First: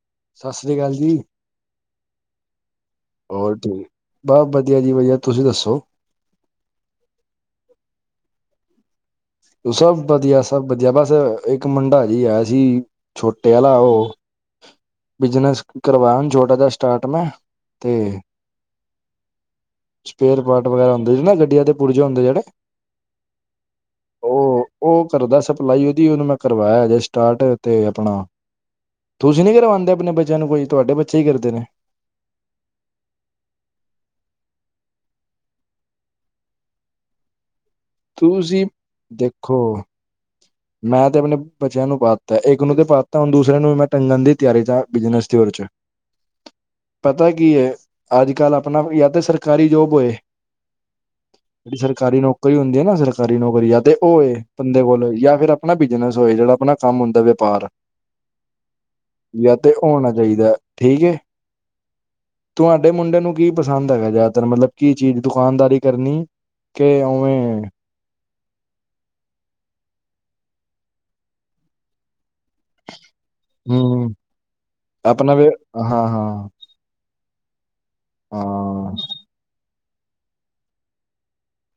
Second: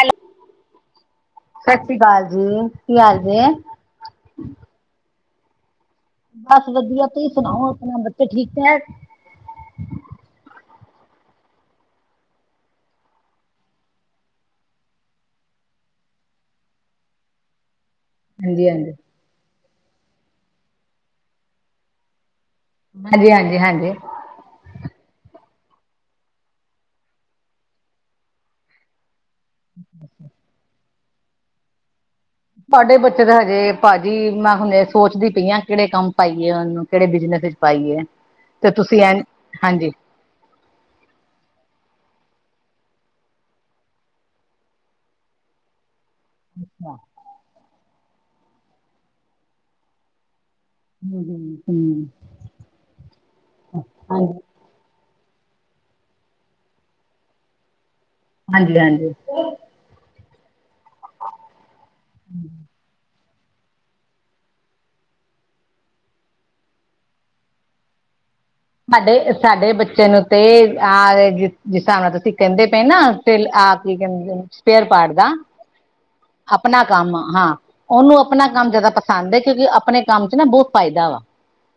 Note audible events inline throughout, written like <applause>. Hello. ਸਾਸਰੀ ਕਾਲ ਜੀ, ਸਤਿ ਸ੍ਰੀ ਅਕਾਲ ਜੀ ਕੀ ਹਾਲ ਜੇ ਹੋਰ ਠੀ ਬਸ ਵਦੀਆ ਜੀ ਵਦੀਆ ਤੁਸੀਂ ਦੱਸੋ ਬਸ ਵਧੀਆ, ਤੁਹੀ ਸੁਣਾਓ ਅਪਣਾ ਬੱਚੇ ਠੀਕ ਐ? ਸਭ ਵਧੀਆ, ਸਭ ਵਧੀਆ, ਬਸ ਇੱਕ ਮੁੰਡਾ ਜੀ ਆਇਆ ਸੀ, ਛੋਟੇ ਆਲਾ ਉਹ ਬਿਜਨਸ ਕਰਵਾਣ ਛੋਟਾ ਜਾ ਸਟਾਰਟ ਨਾਂ, 'ਤੇ ਹਾਂਜੀ-ਹਾਂਜੀ। ਸਪੇਰ ਪਾਰਟ ਵਗੈਰਾ ਹੁੰਦੇ ਨਾ, ਗੱਡੀਆਂ ਦੇ ਪੁਰਜੇ ਹੁੰਦੇ ਜਿਹੜੇ। ਹਾਂਜੀ, ਹਾਂਜੀ-ਹਾਂਜੀ। ਉਹ, ਉਹ ਕਰਦਾ ਸਪਲਾਈ, ਉਹਦੀ ਉਹਨੂੰ ਮੈਂ ਕਰਵਾਇਆ ਜੇ ਸਟਾਰਟ ਤੇ, ਅਪਣਾ ਤੁਸੀਂ ਨੀ ਕਰਵਾ ਅਪਣੇ ਬੱਚਿਆਂ ਨੂੰ ਕੋਈ, ਤੁਹਾਡੇ ਬ ਅੱਛੇ ਈ ਕਰਦੇ ਨੇ। ਤੁਹਾਡੇ ਬੱਚੇ ਤਾਂ ਹਜੇ ਭਾਜੀ ਮੈਂ ਹੁਣ ਸੋਚਦੀ ਪਈ ਹਾਂ ਕਿਹੜੇ ਕੰਮ ਪਾਈਏ ਉਹਨੂੰ। ਕੇੜੇ ਬਿਜਨਸ ਵਿਚ ਪਾਈਏ। ਤੁੂਸੀ, ਤੇ ਤੁਸੀਂ ਐ ਦੇਖੋ ਹਾਂਜੀ ਮੈਂ ਤੇ ਅਪਣੇ ਬੱਚਿਆਂ ਨੂੰ ਪਾਤਾ, ਇੱਕ ਨੂੰ ਤੇ ਪਾਤਾ, ਹੁਣ ਦੂਸਰੇ ਨੂੰ ਵੀ ਮੈਂ ਟੰਗਣ ਦੀ ਤਿਆਰੀ'ਚ ਆ ਬਿਜਨਸ ਦੇ ਓ'ਚ। ਛਾ। ਪਤਾ ਕੀ ਐ, ਅੱਜ-ਕੱਲ ਅਪਣਾ ਯਾ ਤਾ ਸਰਕਾਰੀ ਜੋਬ ਹੋਏ। ਜੇੜੀ ਸਰਕਾਰੀ ਨੌਕਰੀ ਹੁੰਦੀ ਆ ਨਾ ਸਰਕਾਰੀ ਨੌਕਰੀ, ਯਾ 'ਤੇ ਓ ਏ। ਹਾਂਜੀ ਬੰਦੇ ਕੋਲ ਯਾ ਫਿਰ ਅਪਣਾ ਬਿਜਨਸ ਹੋਏ, ਜਿਹੜਾ ਅਪਣਾ ਕੰਮ ਹੁੰਦਾ ਵਯਪਾਰ। ਹਾਂਜੀ-ਹਾਂਜੀ। ਤੇ ਹੋਣਾ ਚਾਹੀਦਾ ਠੀਕ ਏ, ਤੁਹਾਡੇ ਮੁੰਡੇ ਨੂੰ ਕੀ ਪਸੰਦ ਹੈਗਾ ਜ਼ਿਆਦਾਤਰ ਮਤਲਬ ਕੀ ਚੀਜ਼ ਦੁਕਾਨਦਾਰੀ ਕਰਨੀ, ਕਿ ਉਵੇਂ ਸਾਡੇ, ਸਾਡੇ ਬੱਚੇ ਨੂੰ ਤੇ ਆਹ, ਜਿਸ ਜਿਸ ਹਿਸਾਬ ਨਾਲ ਤੁਸੀਂ ਕਹਿੰਦੇ ਪਏ ਨਾ ਫ਼ਿਰ, ਆ ਕੀ ਹਮ ਕਹਿੰਦੇ, ਸਪੇਅਰ ਪਾਰਟ ਦਾ। ਆਪਣਾ ਵੀ ਹਾਂ ਹਾਂ ਆਪਣਾ ਕੰਮ ਹਾਂ, ਉਹਨੂੰ ਆਪਣਾ ਕੰਮ ਜਿਆਦਾ ਹਾਂ ਪਸੰਦ ਹੈ, ਕਿਉਂਕਿ ਆਪਣੇ ਕੰਮ ਚ ਨਾ ਬਹੁਤ ਫਾਇਦਾ ਵਾ।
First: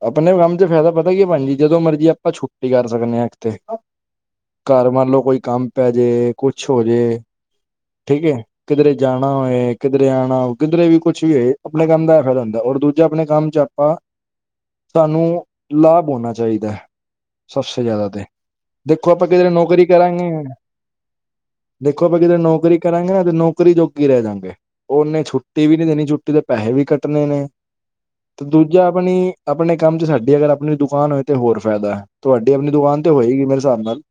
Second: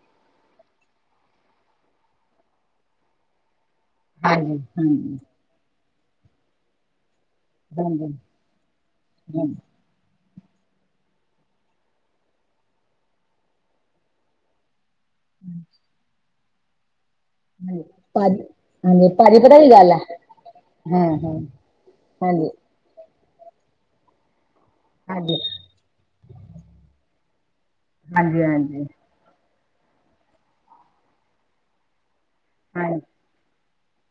ਆਪਣੇ ਕੰਮ ਚ ਫ਼ਾਇਦਾ ਪਤਾ ਕੀ ਭੈਣ ਜੀ, ਜਦੋਂ ਮਰਜੀ ਆਪਾਂ ਛੁੱਟੀ ਕਰ ਸਕਦੇ ਹਾਂ ਇੱਕ ਥੇ ਹਾਂਜੀ ਘਰ ਹਾਂਜੀ ਮੰਨਲੋ, ਕੋਈ ਕੰਮ ਪੈਜੇ, ਕੁਛ ਹੋਜੇ ਹਾਂਜੀ ਠੀਕ ਏ ਕਿਦਰੇ ਜਾਨਾ ਹਾਂਜੀ ਹੋਏ ਕਿਦਰੇ ਆਨਾ ਕਿਦਰੇ ਵੀ ਕੁੱਛ ਵੀ ਹੋਏ ਆਪਨੇ ਕੰਮ ਦਾ ਐ ਫੈਦਾ ਹੁੰਦਾ ਔਰ ਦੂਜਾ ਆਪਨੇ ਕੰਮ ਚ ਆਪਾਂ ਤਾਨੂੰ, ਲਾਭ ਹੋਣਾ ਚਾਹੀਦੈ। ਸਭ ਸੇ ਹਾਂਜੀ ਜ਼ਿਆਦਾ ਤੇ, ਭਾਜੀ ਹਾਂਜੀ ਦੇਖੋ ਆਪਾਂ ਭਾਜੀ ਕਿਧਰੇ ਪਤਾ ਕੀ ਨੌਕਰੀ ਗੱਲ ਹੈ ਕਰਾਂਗੇ। ਹਮ ਹਮ ਦੇਖੋ ਆਪ ਕਿਤੇ ਹਾਂਜੀ ਹਾਂਜੀ ਨੌਕਰੀ ਕਰਾਂਗੇ ਨਾ, ਤੇ ਨੌਕਰੀ ਜੋਗੀ ਰਹਿ ਜਾਂਗੇ, ਉਹਨੇ ਹਾਂਜੀ ਛੁੱਟੀ ਵੀ ਨੀ ਦੇਨੀ ਛੁੱਟੀ ਦੇ ਪੈਸੇ ਵੀ ਕੱਟਣੇ ਨੇ‌। ਤੇ ਦੂਜਾ ਹਾਂਜੀ ਆਪਣੀ ਆਪਣੇ ਕੰਮ 'ਚ ਸਾਡੀ ਅਗਰ ਆਪਣੀ ਦੁਕਾਨ ਹੋਏ ਤਾਂ ਹੋਰ ਫੈਦਾ- ਤੁਹਾਡੀ ਆਪਣੀ ਦੁਕਾਨ ਤੇ ਹੋਏਗੀ ਮੇਰੇ ਹਿਸਾਬ ਨਾਲ।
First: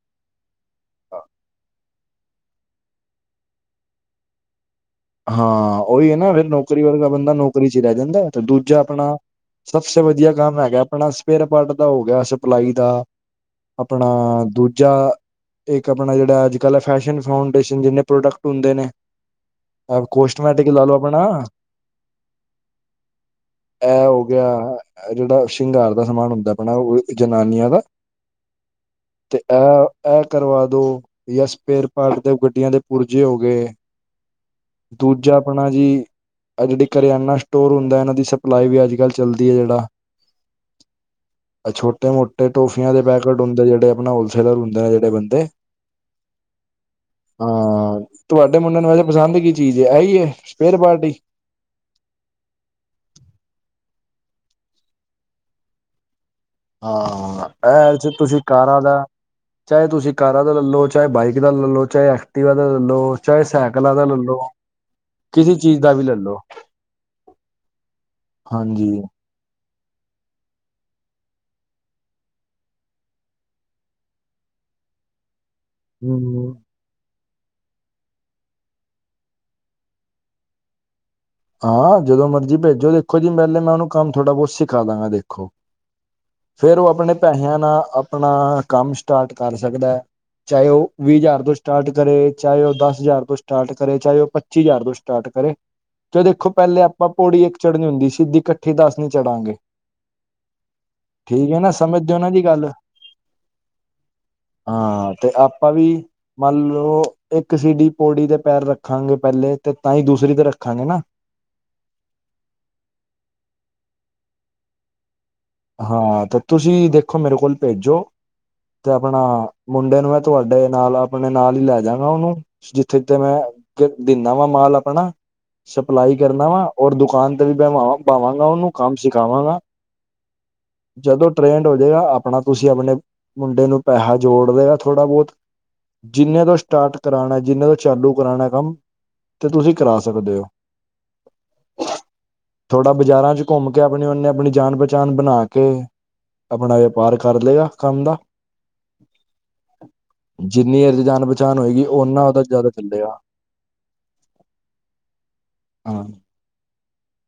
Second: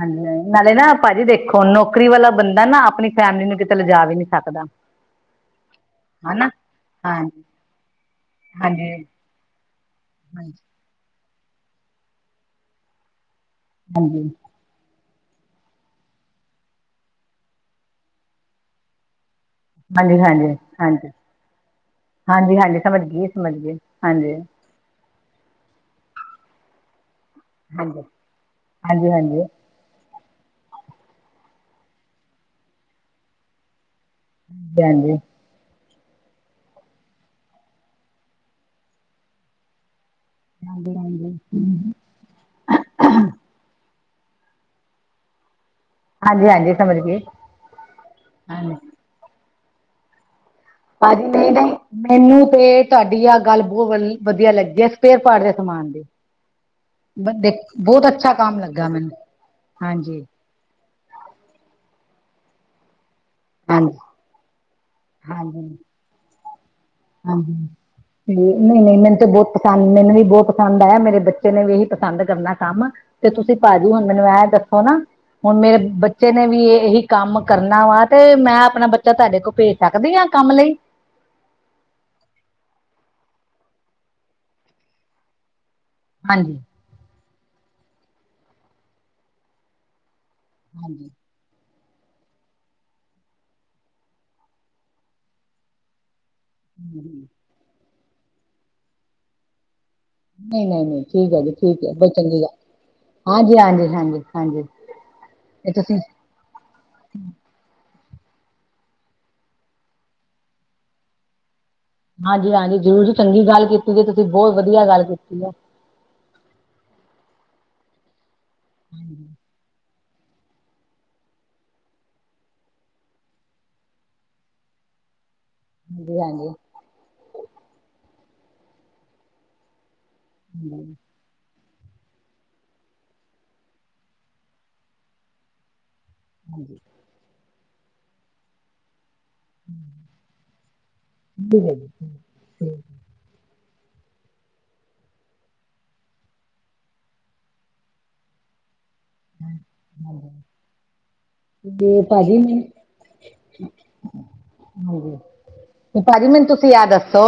ਹਾਂਜੀ ਹਾਂਜੀ ਨਾਲੇ ਨਾ ਭਾਜੀ ਦੇਖੋ ਨੌਕਰੀ ਵਾਲਾ ਬੰਦਾ ਨਾ ਆਪਣੀ ਫੈਮਿਲੀ ਨੂੰ ਕਿਤੇ ਲਿਜਾ ਵੀ ਨੀ ਸਕਦਾ। ਹਾਂ। ਹਾਂ ਉਈ ਹੈ। ਨਾ ਫਿਰ ਨੌਕਰੀ ਵਰਗਾ ਬੰਦਾ ਹਾਂਜੀ ਨੌਕਰੀ 'ਚ ਹੀ ਰਹਿ ਜਾਂਦਾ ਤੇ ਦੂਜਾ ਹਾਂਜੀ ਆਪਣਾ। ਸਭਸੇ ਵਧੀਆ ਹਾਂਜੀ ਕੰਮ ਹੈਗਾ ਆਪਣਾ ਸ। ਸਪੇਅਰ ਪਾਰਟ ਦਾ ਹੋ ਗਿਆ ਸਪਲਾਈ ਦਾ ਆਪਣਾ ਹਾਂਜੀ ਦੂਜਾ। ਇੱਕ ਆਪਣਾ ਜਿਹੜਾ ਅੱਜ ਕੱਲ੍ਹ ਫੈਸ਼ਨ ਫਾਉਂਡੇਸ਼ਨ ਜਿੰਨੇ ਪ੍ਰੋਡਕਟ ਹੁੰਦੇ ਨੇ। ਨਾਲੇ ਹੈਗੇ ਕੋਸਟਮੈਟਿਕ ਲਾ ਲਓ ਆਪਣਾ ਹਾਂਜੀ-ਹਾਂਜੀ-ਹਾਂਜੀ। ਸਮਝ ਗਈ ਸਮਝ ਗਈ ਹਾਂਜੀ। ਅ ਜਿਹੜਾ ਸ਼ਿੰਗਾਰ ਦਾ ਸਮਾਨ ਹੁੰਦਾ ਆਪਣਾ ਓ। ਜਨਾਨੀਆਂ ਦਾ ਹਾਂਜੀ ਹਾਂਜੀ ਤੇ ਹਾਂਜੀ ਅ। ਐ ਕਰਵਾ ਦੋ ਜਾਂ ਸਪੇਰ ਪਾਰਟ ਦੇ ਗੱਡੀਆਂ ਦੇ ਪੁਰਜੇ ਹੋ ਗਏ। ਹਾਂਜੀ ਦੂਜਾ। ਆਪਣਾ ਜੀ ਆ ਜਿਹੜੀ ਕਰਿਆਨਾ ਸਟੋਰ ਹੁੰਦਾ ਇਹਨਾਂ ਦੀ ਸਪਲਾਈ ਵੀ ਅੱਜ ਕੱਲ ਚੱਲਦੀ ਹੈ ਜੇੜਾ। ਹਾਂਜੀ ਹਾਂਜੀ ਅ ਛੋਟਾ ਮੋਟ। ਤੇ ਟੋਫੀਆਂ ਦੇ ਪੈਕਟ ਹੁੰਦੇ ਜਿਹੜੇ ਆਪਣੇ ਹੋਲਸੇਲਰ ਹੁੰਦੇ ਨੇ ਜਿਹੜੇ ਬੰਦੇ। ਹਾਂਜੀ ਹਾਂਜੀ ਸਮਝ ਗਏ ਹਾਂ ਤੁਹਾਡੇ ਹਾਂਜੀ ਮੁੰਡੇ ਨੇ ਇਧਰ। ਪਸੰਦ ਕੀ ਚੀਜ਼ ਹੈ। ਇਹੀ ਹੈ। ਸਪੇਅਰ ਪਾਰਟ ਹੀ। ਜੀ ਨਹੀਂ ਮੈਨੂੰ ਤੇ ਤੁਹਾਡੀ ਆਹ ਗੱਲ ਬਹੁਤ ਵ ਵਧੀਆ ਲੱਗੀ ਆ ਸਕਪੇਅਰ ਪਾਰਟ ਦੇ ਸਮਾਨ ਦੀ। ਹਾਂਜੀ। ਹਾਂ ਇਹਲ 'ਚ ਤੁਸੀਂ ਕੰਮ ਕਾਰਾਂ ਲੱਗਾ ਦਾ ਮੈਨੂੰ ਚਾਹੇ ਤੁਸੀਂ ਹਾਂਜੀ ਕਾ ਕਾਰਾ ਦਾ ਲੈ ਲਓ ਚਾਹੇ ਬਾਈਕ ਦਾ ਲੈ ਲੋ ਚਾਹੇ ਐਕਟਿਵਾ ਦਾ ਲੈ ਲਓ। ਚਾਹੇ ਸਾਈਕਲਾਂ ਹਾਂਜੀ ਦਾ ਲੈ ਲੋ ਕਿਸੀ ਚੀਜ਼ ਦਾ ਵੀ ਲੈ ਲਓ। ਹਾਂ ਤੇ ਨਹੀਂ ਹਾਂਜੀ ਨਹੀਂ ਮੈਨੂੰ ਤੇ ਬਹੁਤ ਪਸੰਦ। ਸ ਮੈਨੂੰ ਵੀ ਬਹੁਤ ਪਸੰਦ ਆਇਆ, ਮੇਰੇ ਬੱਚੇ ਨੇ ਵੀ ਇਹੀ ਪਸੰਦ ਕਰਨਾ ਕੰਮ। ਤੇ ਤੁਸੀਂ ਭਾਜੀੂ ਹੁਣ ਮੈਨੂੰ ਐਂ ਦੱਸੋ ਨਾ, ਹੁਣ ਮੇਰੇ ਬੱਚੇ ਨੇ ਹਮ ਵੀ ਇਹੀ ਕੰਮ ਕਰਨਾ ਵਾ, ਤੇ ਮੈਂ ਆਪਣਾ ਬੱਚਾ ਤੁਹਾਡੇ ਕੋਲ ਭੇਜ ਸਕਦੀ ਹਾਂ ਕੰਮ ਲਈ? ਹਾਂ ਜਦੋਂ ਮਰਜ਼ੀ ਭੇਜੋ, ਦੇਖੋ ਜੀ ਮਹਿਲੇ ਮੈਂ ਉਹਨੂੰ ਕੰ ਥੋੜਾ ਬਹੁਤ ਸਿਖਾ ਦਾਂਗਾ ਦੇਖੋ ਹਾਂਜੀ। ਫਿਰ ਉਹ ਆਪਣੇ ਪੈਸਿਆਂ ਨਾਲ, ਆਪਣਾ ਕੰਮ ਸਟਾਰਟ ਕਰ ਸਕਦਾ ਹੈ। ਚਾਹੇ ਉਹ ਵੀਹ ਹਾਂਜੀ ਹਜ਼ਾਰ ਤੋਂ ਸਟਾਰਟ ਕਰੇ, ਚਾਹੇ ਉਹ ਦਸ ਹਜ਼ਾਰ ਤੋਂ ਸਟਾਰਟ ਕਰੇ, ਚਾਹੇ ਉਹ ਪੱਚੀ ਹਜ਼ਾਰ ਤੋਂ ਸਟਾਰਟ ਕਰੇ। ਜ ਦੇਖੋ ਪਹਿਲੇ ਆਪਾਂ ਪੌੜੀ ਇੱਕ ਚੜ੍ਹਨੀ ਹੁੰਦੀ, ਸੀਿੱਧੀ ਇਕੱਠੀ ਦਸ ਨੀ ਚੜਾਂਗੇ। ਨਹੀਂ ਨਹੀਂ ਨਹੀਂ ਜੀ ਠੀਕ ਹੈ ਨਾ, ਸਮਝਦੇ ਬਹੁਤ ਹੋ ਨਾ ਚੰਗੀ ਜੀ ਗੱਲ। ਹਾਂਜੀ ਹਾਂਜੀ ਹਾਂਜੀ ਹਾਂਜੀ ਤੇ ਹਾਂ, ਤੇ ਆਪਾਂ ਵੀ ਤੁਸੀਂ ਮੰਨ ਲਓ ਇੱਕ ਸੀਡੀ ਪੌੜੀ ਦੇ ਪੈਰ ਰੱਖਾਂਗੇ ਪਹਿਲੇ, ਤੇ ਤਾਂ ਹੀ ਦੂਸਰੀ ਤੇ ਰੱਖਾਂਗੇ ਨਾ। ਹਾਂਜੀ ਹਾਂਜੀ ਜ਼ਰੂਰ, ਚੰਗੀ ਗੱਲ ਕੀਤੀ ਜ ਤੁਸੀਂ, ਬਹੁਤ ਵਧੀਆ ਗੱਲ ਕੀਤੀ ਹੈ। ਹਾਂ, ਤੇ ਤੁਸੀਂ ਦੇਖੋ ਮੇਰੇ ਕੋਲ ਭੇਜੋ, ਤੇ ਆਪਣਾ ਮੁੰਡੇ ਨੂੰ ਮੈਂ ਤੁਹਾਡੇ ਨਾਲ, ਆਪਣੇ ਨਾਲ ਹੀ ਲੈ ਜਾਗਾ ਉਹਨੂੰ। ਜਿੱਥੇ ਜਿੱਥੇ ਮੈਂ ਦਿੰਦਾ ਵਾ, ਮਾਲ ਆਪਣਾ ਸਪਲਾਈ ਹਾਂਜੀ ਕਰਨਾ ਹਾਂਜੀ ਵਾ, ਔਰ ਦੁਕਾਨ ਤੇ ਵੀ ਬ ਪਾਵਾਂਗਾ ਉਹਨੂੰ, ਕੰਮ ਸਿਖਾਵਾਂਗਾ ਹਮ। ਜਦੋਂ ਟ੍ਰੇਡ ਹੋ ਜਾੇਗਾ ਆਪਣਾ ਤੁਸੀਂ, ਆਪਣੇ ਮੁੰਡੇ ਨੂੰ ਪੈਸਾ ਜੋੜ ਦੇਗਾ ਥੋੜਾ ਬਹੁਤ ਜਿੰਨੇ ਤੋਂ ਸਟਾਰਟ ਕਰਾਉਣਾ, ਜਿੰਨੇ ਤੋਂ ਚਾਲੂ ਕਰਾਉਣਾ ਕੰਮ ਤੇ ਤੁਸੀਂ ਕਰਾ ਸਕਦੇ ਹੋ, ਠੀਕ ਹੈ ਜੀ ਠੀਕ। ਥੋਡਾ ਬਾਜ਼ਾਰਾਂ 'ਚ ਘੁੰਮ ਕੇ ਆਪਣੀ ਉਹਨੇ, ਆਪਣੀ ਜਾਨ ਬ ਹਿ ਜਾਨ ਬਣਾ ਕੇ, ਆਪਣਾ ਵਪਾਰ ਕਰ ਲਏਗਾ ਕੰਮ ਦਾ। ਜਿੰਨੀ ਇਹ ਦੀ ਜਾਣ ਪਛਾਣ ਹੋਏਗੀ, ਤੇ ਭਾਅ ਓਨਾ ਜੀ ਉਹਦਾ ਮੈਨੂੰ ਜ਼ਿਆਦਾ ਚੱਲੇਗਾ। ਹਾਂਜੀ, ਤੇ ਹਾਂ ਭਾਜੀ ਮੈਨੂੰ ਤੁਸੀਂ ਐ ਦੱਸੋ,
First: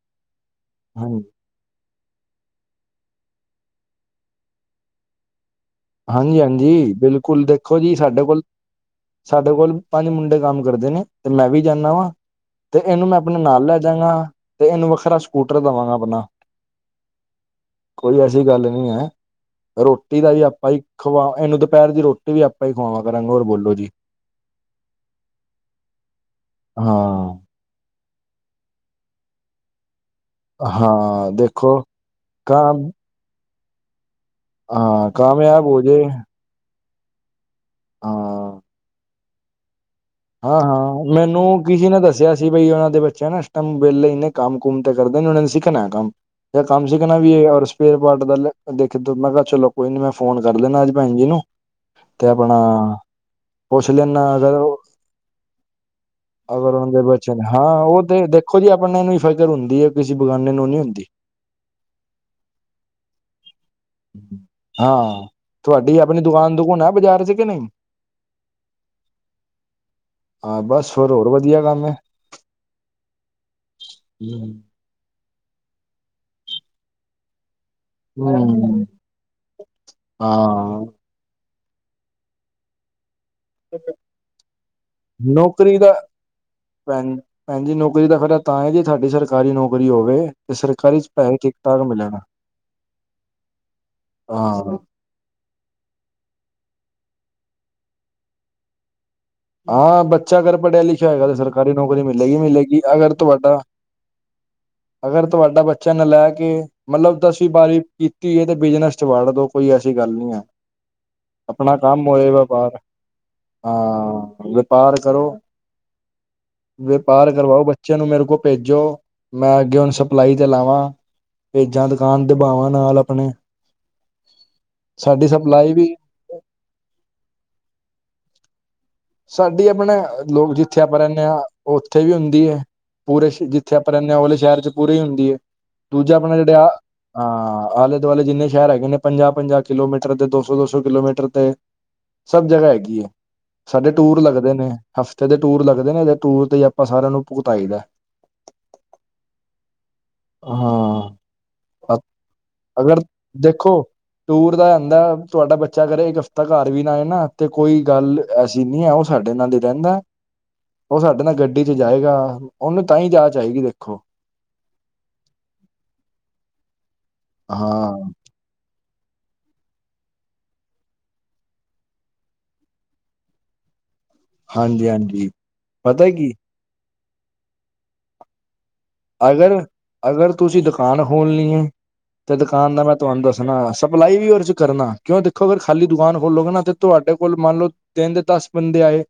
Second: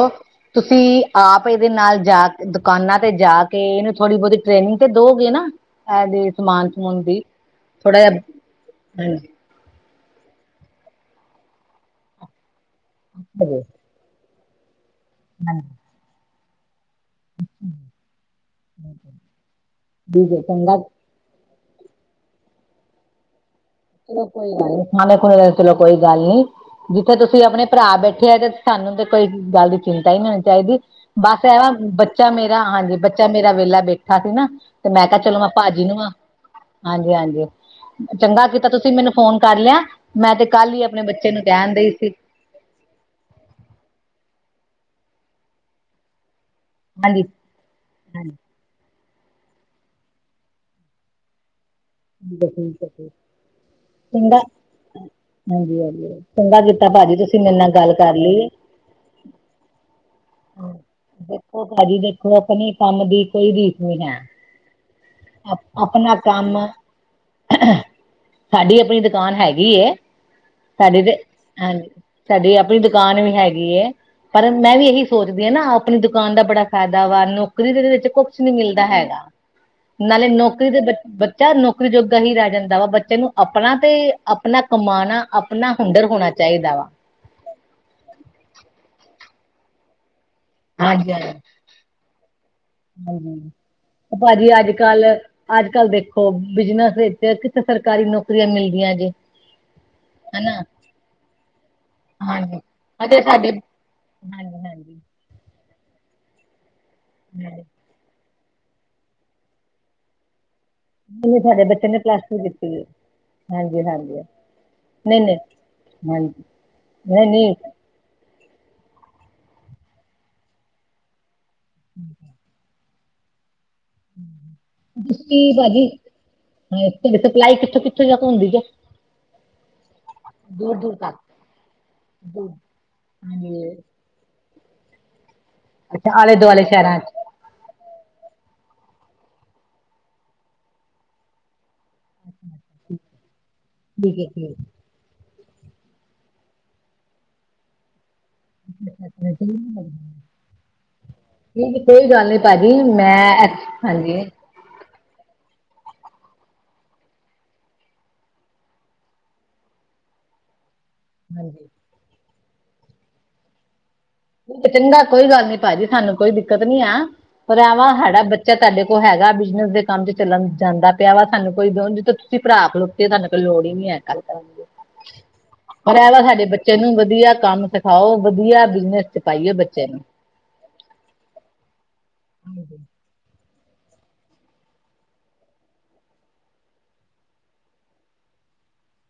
ਤੁਸੀਂ ਹਾਂਜੀ ਆਪ ਆਪ ਇਹਦੇ ਨਾਲ ਜਾ ਦੁਕਾਨਾਂ ਤੇ ਜਾ ਕੇ, ਇਹਨੂੰ ਥੋੜ੍ਹੀ ਬਹੁਤੀ ਟ੍ਰੇਨਿੰਗ ਤੇ ਦਓਗੇ ਨਾ? ਇਹਦੇ ਹਾਂਜੀ ਸਮਾਨ ਹਾਂਜੀ, ਸਮੂਨ ਦੀ ਬਿਲਕੁਲ, ਦੇਖੋ ਜੀ ਥੋੜ੍ਹਾ ਜਿਹਾ ਸਾਡੇ ਕੋਲ ਹਾਂਜੀ ਸਾਡੇ ਕੋਲ ਪੰਜ ਮੁੰਡੇ ਕੰਮ ਕਰਦੇ ਨੇ, ਤੇ ਮੈਂ ਵੀ ਜਾਂਦਾ ਵਾ, ਤੇ ਇਹਨੂੰ ਮੈਂ ਆਪਣੇ ਹਾਂਜੀ ਨਾਲ ਲੈ ਜਾਂਗਾ, ਤੇ ਇਹਨੂੰ ਵੱਖਰਾ ਸਕੂਟਰ ਹਾਂਜੀ, ਦੇਵਾਂਗਾ ਆਪਣਾ। ਕੋਈ ਐਸੀ ਗੱਲ ਨੀ ਹੈ, ਰੋਟੀ ਦਾ ਠੀਕ ਵੀ ਹੈ ਆਪ ਚੰਗਾ ਖੁਵਾ, ਇਹਨੂੰ ਦੁਪਹਿਰ ਦੀ ਰੋਟੀ ਵੀ ਆਪਾਂ ਹੀ ਖਵਾਇਆ ਕਰਾਂਗੇ, ਹੋਰ ਬੋਲੋ ਜੀ? ਚਲੋ ਕੋਈ ਗੱਲ ਨੀ, ਖਾਣੇ ਖੂਣੇ ਚਲੋ ਕੋਈ ਗੱਲ ਨੀ, ਜਿੱਥੇ ਹਾਂ ਤੁਸੀਂ ਆਪਣੇ ਭਰਾ ਬੈਠੇ ਆ, ਤੇ ਸਾਨੂੰ ਤੇ ਕੋਈ ਗੱਲ ਦੀ ਚਿੰਤਾ ਹੀ ਨਹੀਂ ਹੋਣੀ ਚਾਹੀਦੀ, ਹਾਂ ਬਸ ਐ ਦੇਖੋ ਵ ਬੱਚਾ ਕ ਮੇਰਾ, ਹਾਂਜੀ, ਬੱਚਾ ਮੇਰਾ ਵੇਹਲਾ ਬੈਠਾ ਸੀ ਨਾ ਤੇ ਮੈਂ ਹਾਂ ਕਿਹਾ ਚਲੋ, ਮੈਂ ਕਾਮਯਾਬ ਹੋ ਭਾਜੀ ਨੂੰ ਜੇ ਵਾਂ, ਹਾਂਜੀ-ਹਾਂਜੀ ਚੰਗਾ ਹਾਂ ਕੀ ਤਾਂ, ਮੈਨੂੰ ਫੋਨ ਕਰ ਲਿਆ, ਮੈਂ ਤੇ ਕੱਲ ਹੀ ਆਪਣੇ ਬੱਚੇ ਨੂੰ ਕਹਿਣ ਦਈ ਸੀ। ਅਸੀਂ ਬਈ ਉਹਨਾਂ ਦੇ ਬੱਚੇ ਨਾ, ਇਸ ਟਾਈਮ ਵੇਲੇ ਹੀ ਨੇ, ਕੰਮ ਕੁਮ ਤੇ ਕਰਦੇ ਨੇ, ਉਹਨਾਂ ਨੇ ਸਿੱਖਣਾ ਕੰਮ। ਕੰਮ ਸਿੱਖਣਾ ਹਾਂਜੀ ਵੀ ਏ, ਔਰ ਤੇ ਸਪੇਰ ਪਾਰਟ ਹਾਂਜੀ ਪਹਿਲੇ ਓਹ ਦੇਖੀ ਦੋਨਾ ਦਾ ਚਲੋ ਕੋਈ ਨੀ, ਮੈਂ ਫੋਨ ਕਰ ਦਿੰਦਾਂ ਅੱਜ ਭੈਣ ਜੀ ਨੂੰ। ਤੇ ਠੀਕ ਹੈ ਆਪਣਾ, ਠੀਕ ਹੈ ਠੀਕ ਪੁੱਛ ਲੇਨਾ ਅਗਰ ਹਾਂਜੀ-ਹਾਂਜੀ। ਅਗਰ ਉਹ ਦੇ <unintelligible> ਹਾਂ, ਉਹ ਤੇ ਲਈ ਦੇਖੋ ਜੀ ਆਪਣੇ ਨੂੰ ਹੀ ਫ਼ਿਕਰ ਹੁੰਦੀ ਹੈ, ਕਿਸੇ ਬਗਾਨੇ ਨੂੰ ਨਹੀਂ ਹੁੰਦੀ। ਦੇਖੋ ਭਾਜੀ ਦੇਖੋ, ਆਪਣੇ ਕੰਮ ਦੀ ਕੋਈ ਰੀਸ ਨਹੀਂ ਹੈ। ਹਾਂ, ਤੁਹਾਡੀ ਆਪਣਾ ਆਪਣੀ ਦੁਕਾਨ ਕੰਮ ਦੁਕੁਾਨ ਹੈ ਬਾਜ਼ਾਰ 'ਚ, ਕਿ ਨਹੀਂ? ਸਾਡੀ ਆਪਣੀ ਦੁਕਾਨ ਹੈਗੀ ਏ। ਹਾਂ ਬਸ ਸਾਡੀ ਫਿਰ ਤੇ, ਹੋਰ ਵਧੀਆ ਕੰਮ ਹਾਂਜੀ, ਹੈ ਸਾਡੀ ਆਪਣੀ ਦੁਕਾਨ ਵੀ ਹੈਗੀ ਏ, ਪਰ ਹੂੰ ਮੈਂ ਵੀ ਇਹੀ ਸੋਚਦੀ ਆ ਨਾ, ਆਪਣੀ ਦੁਕਾਨ ਦਾ ਬੜਾ ਫਾਇਦਾ ਵਾ, ਨੌਕਰੀ ਦੇ ਕੁਛ ਨਹੀਂ ਮਿਲਦਾ ਹੈਗਾ, ਨਾਲੇ ਨੌਕਰੀ 'ਤੇ ਹਾਂ ਬ ਬੱਚਾ ਨੌਕਰੀ ਕਰੀ ਜੋਗਾ ਹੀ ਰਹਿ ਜਾਂਦਾ ਵਾ, ਬੱਚੇ ਨੂੰ ਆਪਣਾ ਤੇ ਆਪਣਾ ਕਮਾਉਣਾ, ਆਪਣਾ ਹੁਨਰ ਹੋਣਾ ਚਾਹੀਦਾ ਵਾ। ਭੈਣਜੀ ਨੌਕਰੀ ਦਾ ਫਾਇਦਾ ਤਾਂ ਹੈ, ਜੇ ਤੁਹਾਡੀ ਸਰਕਾਰੀ ਨੌਕਰੀ ਹੋਵੇ। ਤੇ ਸਰਕਾਰੀ ਚ ਪੈਸੇ ਹਾਂਜੀ-ਹਾਂਜੀ, ਠੀਕ ਠਾਕ ਮਿਲਣ ਹਾਜੀ, ਭਾਜੀ ਅੱਜ ਹਾਂ ਕੱਲ ਅੱਜ ਕੱਲ੍ਹ ਦੇਖੋ, ਬਿਜਨਸ ਦੇ ਵਿੱਚ ਕਿਥੇ ਸਰਕਾਰੀ ਨੌਕਰੀਆਂ ਮਿਲਦੀਆਂ ਜੇ। ਹਾਂ, ਬੱਚਾ ਅਗਰ ਹਨਾ ਪੜ੍ਹਿਆ ਲਿਖਿਆ ਹੋਏਗਾ ਤੇ ਸਰਕਾਰੀ ਨੌਕਰੀ ਹਾਂਜੀ ਮਿਲੇਗੀ-ਮਿਲੇਗੀ, ਅਗਰ ਅਤੇ ਸਾਡੇ ਤੁਹਾਡਾ ਹਾਂਜੀ, ਹਾਂਜੀ। ਅਗਰ ਤੁਹਾਡਾ ਬੱਚਾ ਨਲੈਕ ਏ, ਮਤਲਬ ਦਸਵੀਂ ਹਾਂਜੀ ਬਾਰਵੀਂ ਕੀਤੀ ਹੈ ਤੇ, ਬਿਜਨਸ 'ਚ ਵਾਂੜ ਦੋ, ਕੋਈ ਐਸੀ ਗੱਲ ਨਹੀਂ ਏ। ਨਹੀਂ ਨਹੀਂ, ਸਾਡੇ ਆਪਣਾ ਬੱਚੇ ਨੇ ਕੰਮ ਪਲੱਸ ਟੂ ਹੋਏਗਾ ਕੀਤੀ ਬਾਹਰ, ਹੈ ਹਾਂਜੀ ਹਾਂਜੀ ਹਾਂ। ਵਾਪਾਰ ਨਹੀਂ ਨਹੀਂ ਕਰੋ, ਹਾਂਜੀ ਨਹੀਂ ਵੇਪਾਰ ਨਹੀਂ ਕਰਵਾਓ ਬ ਬੱਚੇ ਨੂੰ ਮੇਰੇ ਕੋਲ ਭੇਜੋ, ਮੈਂ ਅੱਗੇ ਹੁਣ ਸਪਲਾਈ ਤੇ ਲਾਵਾਂ। ਭੇਜਾਂ, ਦੁਕਾਨ ਤੇ ਬਾਵਾਂ ਨਾਲ ਆਪਣੇ। ਸਾਡੀ <unintelligible> ਸਪਲਾਈ ਭਾਜੀ, ਵੀ ਹ ਸਪਲਾਈ ਕਿੱਥੋਂ ਕਿੱਥੋਂ ਜਾ ਕੇ ਹੁੰਦੀ ਜੌ? ਸਾਡੀ ਆਪਣੇ, ਲੋਕ, ਜਿੱਥੇ ਆਪਾਂ ਤੱਕ ਰਹਿੰਦੇ ਹਾਂ, ਉੱਥੇ ਵੀ ਹੁੰਦੀ ਦੂਰ ਏ, ਪੂਰੇ ਹਾਂਜੀ ਜਿੱਥੇ ਆਪਾਂ ਰਹਿੰਦੇ ਆ, ਓਹ ਆਲੇ ਸ਼ਹਿਰ 'ਚ ਪੂਰੇ ਹੀ ਹੁੰਦੀ ਹੈ, ਦੂਜਾ ਅੱਛਾ ਆਲੇ ਆਪਣਾ ਜਿਹੜੇ ਦੁਆਲੇ ਆ ਸ਼ਹਿਰਾਂ ਚ ਹਾਂ, ਆਲੇ ਦੁਆਲੇ ਜਿੰਨੇ ਸ਼ਹਿਰ ਹੈਗੇ ਨੇ, ਪੰਜਾਹ-ਪੰਜਾਹ ਕਿਲੋਮੀਟਰ ਤੇ, ਦੋ ਸੌ ਦੋ ਸੌ ਕਿਲੋਮੀਟਰ ਤੇ ਸਭ ਜਗ੍ਹਾ ਹੈਗੀ ਏ। ਸਾਡੇ ਠੀਕ ਟੂਰ ਹੈ ਲੱਗਦੇ ਨੇ, ਠੀਕ ਹਫ਼ਤੇ ਦੇ ਟੂਰ ਲੱਗਦੇ ਨੇ, ਇਹਦੇ ਟੂਰ ਤੇ ਆਪਾਂ ਸਾਰਿਆਂ ਨੂੰ ਭੁਗਤਾਈ ਦਾ। ਛਾ 'ਚ <unintelligible> ਹਾਂ <unintelligible> ਕੋਈ ਗੱਲ ਨਹੀਂ ਭਾਜੀ, ਅਗਰ ਮੈਂ, ਦੇਖੋ ਹਾਂਜੀ ਟੂਰ ਦਾ ਐ ਹੁੰਦਾ ਤੁਹਾਡਾ ਬੱਚਾ ਕਰੇ, ਇੱਕ ਹਫ਼ਤਾ ਘਰ ਵੀ ਨਾ ਆਏ ਨਾ, ਤੇ ਕੋਈ ਗੱਲ ਅਸੀ ਨੀ ਹੈ, ਉਹ ਸਾਡੇ ਨਾਲ ਹੀ ਰਹਿੰਦਾ, ਉਹ ਸਾਡੇ ਨਾਲ ਗੱਡੀ ਹਾਂਜੀ 'ਚ ਜਾਏਗਾ। ਉਹਨੂੰ ਤਾਂ ਹੀ ਜਾਚ ਆਏਗੀ, ਦੇਖੋ। ਓਹ ਤੇ ਚੰਗਾ ਕੋਈ ਗੱਲ ਨੀ ਭਾਜੀ, ਸਾਨੂੰ ਕੋਈ ਦਿੱਕਤ ਨੀ ਆ, ਪਰ ਆਵਾ ਹਾਂ, ਸਾਡਾ ਬੱਚ ਚਾ ਤੁਹਾਡੇ ਕੋਲ ਹੈਗਾ, ਬਿਜਨਸ ਦੇ ਕੰਮ 'ਚ ਚੱਲਣ ਜਾਂਦਾ ਪਿਆ ਵਾ, ਸਾਨੂੰ ਕੋਈ <unintelligible> <unintelligible> ਲੋੜ ਨੀ ਏ <unintelligible> ਹਾਂਜੀ-ਹਾਂਜੀ, ਪਰ ਪਤਾ ਇਹ ਵ, ਕੀ ਸਾਡੇ ਬੱਚੇ ਨੂੰ ਵਧੀਆ ਕੰਮ ਸਿਖਾਓ, ਵਧੀਆ ਬਿਜਨਸ ਚ ਪਾਈਏ ਅਗਰ, ਬੱਚੇ ਨੂੰ ਅਗਰ ਤੁਸੀਂ ਦੁਕਾਨ ਖੋਲਣੀ ਹੈ ਤੇ ਦੁਕਾਨ ਦਾ ਮੈਂ ਤੁਹਾਨੂੰ ਦੱਸਣਾ, ਸਪਲਾਈ ਵੀ ਉਹਦੇ 'ਚ ਕਰਨਾ, ਕਿਉਂ ਦੇਖੋ ਅਗਰ ਖਾਲੀ ਦੁਕਾਨ ਖੋਲੋਗੇ ਨਾ ਤੇ ਤੁਹਾਡੇ ਕੋਲ ਮੰਨ ਲਓ, ਦਿਨ ਦੇ ਦਸ ਬੰਦੇ ਆਏ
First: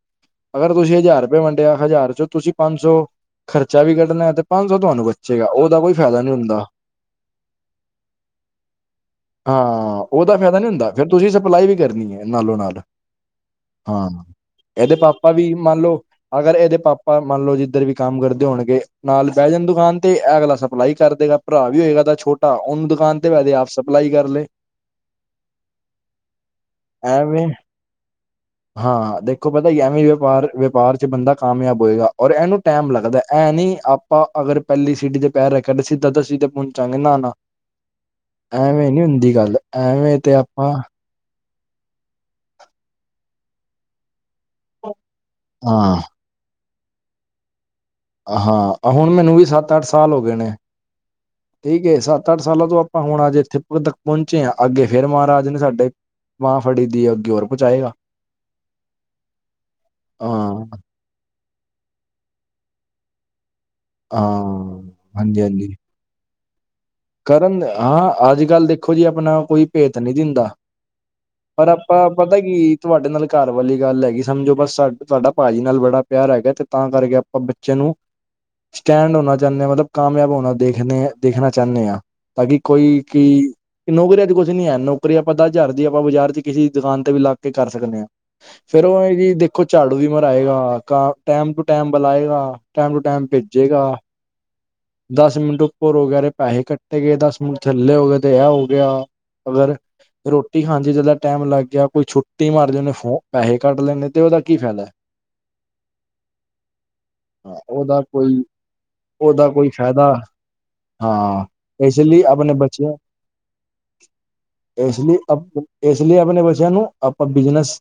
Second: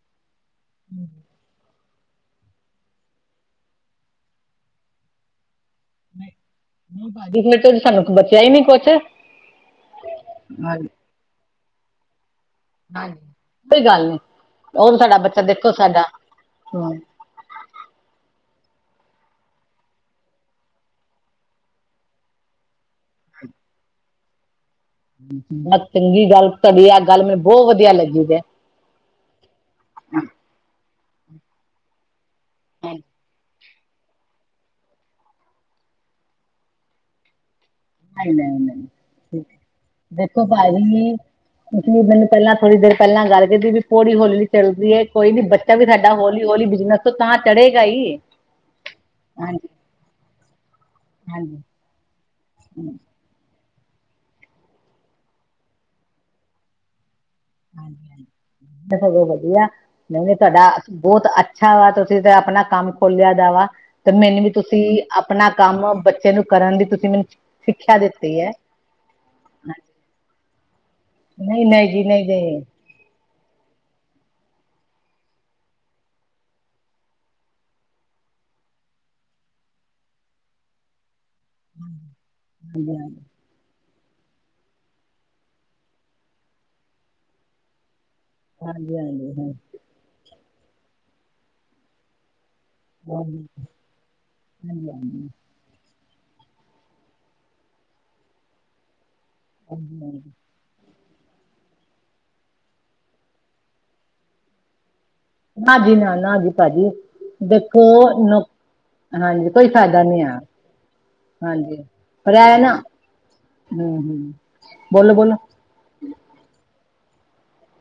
ਅਗਰ ਤੁਸੀਂ ਹਜ਼ਾਰ ਰੁਪਏ ਵੰਡਿਆ, ਹਜ਼ਾਰ 'ਚ ਤੁਸੀਂ ਪੰਜ ਸੌ ਖਰਚਾ ਵੀ ਕੱਢਣਾਏ ਤੇ ਪੰਜ ਸੌ ਤੁਹਾਨੂੰ ਬੱਚੇਗਾ, ਉਹਦਾ ਕੋਈ ਫਾਇਦਾ ਨੀ ਹੁੰਦਾ। ਭਾਜੀ, ਫ਼ਿਰ ਤੇ ਸਾਨੂੰ ਬਚਿਆ ਹੀ ਨੀ ਕੁਛ ਹਾਂ, ਉਹਦਾ ਫਾਇਦਾ ਨੀ ਹੁੰਦਾ ਫੇਰ ਤੁਸੀਂ ਸਪਲਾਈ ਵੀ ਕਰਨੀ ਹੈ, ਨਾਲੋਂ ਨਾਲ ਕੋਈ ਗੱਲ ਹਾਂ, ਨੀ ਇਹਦੇ ਉਹ ਸਾਡਾ ਪਾਪਾ ਬੱਚਾ ਵੀ ਦੇਖੋ ਮੰਨ ਲਓ, ਸਾਡਾ ਅਗਰ ਇਹਦੇ ਹਮ ਪਾਪਾ ਮੰਨ ਲਓ, ਜਿੱਧਰ ਵੀ ਕੰਮ ਕਰਦੇ ਹੋਣਗੇ ਨਾਲ ਬਹਿ ਜਾਣ ਦੁਕਾਨ ਤੇ ਅਗਲਾ ਸਪਲਾਈ ਕਰ ਦੇਗਾ, ਭਰਾ ਵੀ ਹੋਏਗਾ ਤਾਂ ਛੋਟਾ ਉਹਨੂੰ ਦੁਕਾਨ ਤੇ ਲੈ ਜੇ, ਆਪ ਸਪਲਾਈ ਕਰ ਲਏ। ਬਹੁਤ ਚੰਗੀ ਗੱਲ, ਤੁਹਾਡੀ ਆ ਗੱਲ ਮੈਨੁ ਐਵੇਂ ਬਹੁਤ ਵਧੀਆ ਲੱਗੀ ਹੈ। ਹਾਂ ਦੇਖੋ ਪਤਾ, ਐਵੇਂ ਵਪਾਰ-ਵਪਾਰ 'ਚ ਬੰਦਾ ਕਾਮਯਾਬ ਹੋਏਗਾ। ਔਰ ਇਹਨੂੰ ਟੈਮ ਲੱਗਦਾ ਹੈ, ਇਹ ਨਹੀਂ ਆਪ ਅਗਰ ਪਹਿਲੀ ਸੀਡੀ ਦੇ ਪੈਰ ਰੱਖਿਆ ਤੇ ਸਿੱਧਾ ਦਸਵੀਂ ਪਹੁੰਚਾਂਗੇ ਨਾ ਨਾ ਨਹੀਂ ਨਹੀਂ ਨਹੀਂ ਐਵੇਂ ਨੀ ਹੁੰਦੀ ਠੀਕ ਗੱਲ, ਐਵੇਂ ਤੇ ਆਪਾਂ ਅਸੀਂ ਪਹਿਲਾਂ ਥੋੜੀ ਦੇਰ ਪਹਿਲਾਂ ਗੱਲ <unintelligible> ਪੌੜੀ ਹੌਲੀ ਹੌਲੀ ਚੱਲਦੀ ਹੈ ਕੋਈ ਨੀ ਬੱਚਾ ਵੀ ਹਾਂ ਸਾਡਾ ਹੌਲੀ-ਹੌਲੀ ਬਿਜਨਸ ਤਾਂ ਚੜੇਗਾ ਹੀ। ਹਾਂ ਆ ਹੁਣ ਮੈਨੂੰ ਵੀ ਹਾਂਜੀ ਸੱਤ ਅੱਠ ਸਾਲ ਹੋ ਗਏ ਨੇ। ਹਾਂਜੀ ਠੀਕ ਏ ਸੱਤ ਅੱਠ ਸਾਲਾਂ ਤੋਂ ਆਪਾਂ ਹੁਣ ਅੱਜ ਇਥੇ ਉਥੋਂ ਤੱਕ ਪਹੁੰਚੇ ਆ, ਅੱਗੇ ਫਿਰ ਮਹਾਰਾਜ ਨੇ ਸਾਡੇ ਬਾਹ ਫੜੀ ਦੀ ਹੈ ਅੱਗੇ ਹੋਰ ਪਹੁੰਚਾਏਗਾ ਚਲੋ ਵਧੀਆ ਮੈਂ ਵੀ ਤੁਹਾਡਾ ਹਾਂ ਬਹੁਤ ਅੱਛਾ ਵਾ ਤੁਸੀਂ ਤੇ ਆਪਣਾ ਕੰਮ ਖੋਲਿਆ ਦਾ ਵਾ। ਤੇ ਮੈਨੂੰ ਵੀ ਤੁਸੀਂ ਹਾਂ ਹਾਂਜੀ ਆਪਣਾ ਹਾਂਜੀ ਕੰਮ ਬੱਚੇ ਨੂੰ ਕਰਨ ਦੀ ਤੁਸੀਂ ਮੈਨੂੰ ਕਰਨ ਸਿੱਖਿਆ ਹਾਂ ਦਿੱਤੀ ਅੱਜ ਹੈ ਕੱਲ ਦੇਖੋ ਜੀ ਆਪਣਾ ਕੋਈ ਭੇਤ ਨਹੀਂ ਦਿੰਦਾ। ਨਹੀਂ ਪਰ ਨਹੀਂ ਜੀ ਆਪਾਂ ਨਹੀਂ ਪਤਾ ਨਹੀਂ ਕੀ ਤੁਹਾਡੇ ਨਾਲ ਘਰ ਵਾਲੀ ਗੱਲ ਹੈਗੀ ਐ, ਸਮਝੋ ਬਸ ਸਾ ਸਾਡਾ ਭਾਜੀ ਨਾਲ ਬੜਾ ਪਿਆਰ ਹੈਗਾ ਤੇ ਤਾਂ ਕਰਕੇ ਆ ਆਪ ਬੱਚੇ ਨੂੰ ਸਟੈਂਡ ਹੋਣਾ ਚਾਹੁੰਦੇ ਹਾਂ ਮਤਲਬ ਕਾਮਯਾਬ ਹੋਣਾ ਦੇਖਨੇ ਦੇਖਣਾ ਚਾਹੁੰਦੇ ਤਾਂ ਹਾਂਜੀ ਕੋਈ ਕੀ ਨੌਕਰੀ ਅੱਜ ਕੁਛ ਨੀ ਹੈ ਨੌਕਰੀ ਆਪਾਂ ਦ ਹਜ਼ਾਰ ਦੀ ਆਪਾਂ ਬਾਜ਼ਾਰ ਚ ਕਿਸੇ ਦੁਕਾਨ ਤੇ ਵੀ ਲੱਗ ਕੇ ਕਰ ਸਕਦੇ ਹਾਂ। ਫਿਰ ਹਾਂਜੀ ਹਾਂਜੀ ਉਹ ਇਹ ਹੈ ਕੀ ਹਾਂਜੀ ਦੇਖੋ ਝਾੜੂ ਵੀ ਮਰਾਏਗਾ, ਕਾ ਟੈਮ ਟੂ ਟੈਮ ਬੁਲਾਏਗਾ। ਟਾਈਮ ਟੂ ਟਾਈਮ ਹਾਂਜੀ ਹਾਂਜੀ ਭੇਜੇਗਾ, ਹਾਂਜੀ ਦਸ ਮਿੰਟ ਉੱਪਰ ਹੋ ਗਿਆ ਅਰੇ ਪੈਸੇ ਕੱਟੇ ਗਏ ਦਸ ਮਿੰਟ ਥੱਲੇ ਹੋ ਗਏ, ਤੇ ਇਹ ਹੋ ਗਿਆ ਅਗਰ ਹਾਂਜੀ ਹਾਂਜੀ ਰੋ ਹਾਂਜੀ ਰੋਟੀ ਖਾਂਦੇ ਜਦਾਂ ਟਾਈਮ ਲੱਗ ਗਿਆ, ਕੋਈ ਛੁੱਟੀ ਮਾਰ ਜਾਂਦੇ ਫ ਪੈਸੇ ਕੱਢ ਲੈਂਦੇ ਤੇ ਉਹਦਾ ਕੀ ਫਾਇਦਾ ਐ। ਨਾ ਜੀ ਨਾ ਨਾ ਜੀ ਭਾਜੀ ਹਾਂ ਦੇਖੋ ਉਹਦਾ ਨ ਕੋਈ ਹਾਂਜੀ ਕੋਈ ਫਾਇਦਾ ਨੀ ਆ। ਹਾਂ ਹਾਂਜੀ ਇਸ ਲਈ ਪਰ ਆਪਣੇ ਐ ਨਾ ਬੱਚਿਆਂ ਹੂੰ ਹੂੰ ਇਸ ਬੋਲੋ ਲਈ ਬੋਲੋ ਅਪ ਇਸ ਲਈ ਆਪਣੇ ਬੱਚਿਆਂ ਨੂੰ ਆਪਾਂ ਬਿਜਨਸ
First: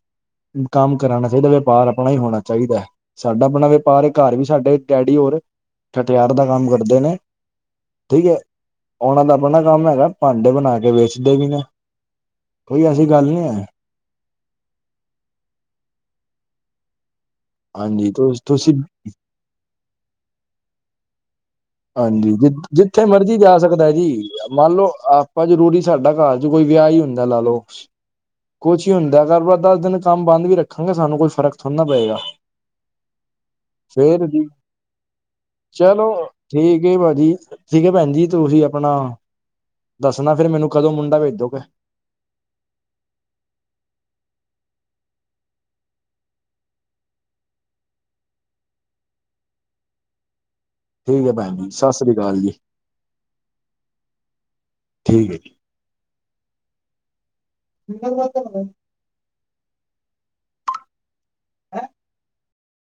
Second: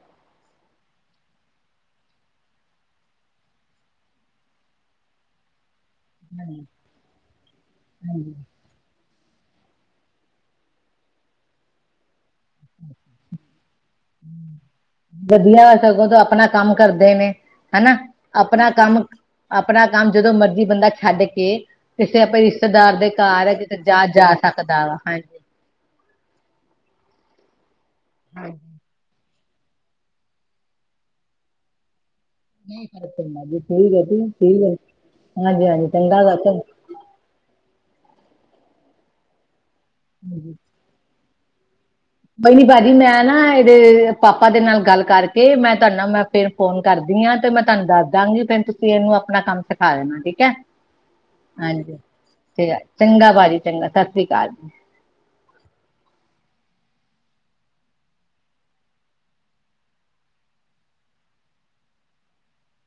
ਕੰਮ ਕਰਾਉਣਾ ਚਾਹੀਦਾ, ਵਪਾਰ ਆਪਣਾ ਹੀ ਹੋਣਾ ਚਾਹੀਦਾ ਹੈ। ਸਾਡਾ ਆਪਣਾ ਵਪਾਰ ਐ, ਘਰ ਵੀ ਸਾਡੇ ਡੈਡੀ ਹੋਰ ਖਟਿਆਰ ਦਾ ਕੰਮ ਕਰਦੇ ਨੇ। ਠੀਕ ਹੈ। ਉਨਾਂ ਦਾ ਆਪਣਾ ਕੰਮ ਹੈਗਾ, ਭਾਂਡੇ ਬਣਾ ਕੇ ਵੇਚਦੇ ਵੀ ਨੇ, ਕੋਈ ਐਸੀ ਗੱਲ ਨਹੀਂ ਹੈ। ਵਧੀਆ ਸਗੋਂ ਤੋਂ ਆਪਣਾ ਕੰਮ ਕਰਦੇ ਨੇ। ਹਨਾ ਹਾਂਜੀ ਆਪਣਾ ਤੁਸੀਂ ਕੰਮ, ਆਪਣਾ ਕੰਮ ਜਦੋਂ ਮਰਜ਼ੀ ਬੰਦਾ ਛੱਡ ਕੇ ਕਿਸੇ ਹਾਂਜੀ ਆਪਣੇ ਰਿਸ਼ਤੇਦਾਰ ਜਿੱਥੇ ਦੇ ਮਰਜੀ ਘਰ ਜਾ ਕਿਤੇ ਸਕਦਾ ਜੀ ਜਾ ਮੰਨ ਸਕਦਾ ਲਓ ਵਾ ਆਪ ਹਾਂਜੀ ਪਰ ਜ਼ਰੂਰੀ ਸਾਡਾ ਘਰ ਚ ਕੋਈ ਵਿਆਹ ਹੀ ਹੁੰਦਾ ਲਾ ਲੋਓ ਕੁਛ ਹੀ ਹੁੰਦਾ ਕਰ ਦਸ ਦਿਨ ਕੰਮ ਬੰਦ ਵੀ ਰੱਖਾਂਗੇ ਸਾਨੂੰ ਕੋਈ ਫਰਕ ਥੁਨਾ ਪਏਗਾ। <unintelligible> ਫੇਰ ਜੀ ਹਾਂਜੀ ਹਾਂਜੀ ਚਲੋ ਚੰਗਾ ਲੱਗਦਾ ਠੀਕ ਹੈ ਭਾਜੀ ਠੀਕ ਹੈ ਭੈਣ ਜੀ ਤੁਸੀਂ ਆਪਣਾ ਦੱਸ ਨਾ ਫ਼ਿਰ ਮੈਨੂੰ ਕਦੋਂ ਮੁੰਡਾ ਭੇਜੋਗੇ। ਬਈ ਨੀ ਭਾਜੀ ਮੈਂ ਨਾ ਇਹਦੇ ਪਾਪਾ ਦੇ ਨਾਲ ਗੱਲ ਕਰਕੇ ਮੈਂ ਤੁਹਾਡਾ ਮੈਂ ਫਿਰ ਫੋਨ ਕਰਦੀ ਆ ਤੇ ਮੈਂ ਤੁਹਾਨੂੰ ਦੱਸ ਦਵਾਂਗੀ ਫਿਰ ਤੁਸੀਂ ਇਹਨੂੰ ਆਪਣਾ ਕੰਮ ਸਿਖਾ ਦੇਣਾ ਠੀਕ ਹੈ। ਠੀਕ ਹੈ ਭੈਣ ਜੀ ਸਤਿ ਹਾਂਜੀ ਸ੍ਰੀ ਅਕਾਲ ਜੀ ਠੀਕ ਚੰਗਾ ਭਾਜੀ ਚੰਗਾ ਸਤਿ ਸ੍ਰੀ ਅਕਾਲ ਜੀ। ਠੀਕ ਹੈ ਜੀ। <unintelligible> ਮਤਲਬ ਹੈਂ।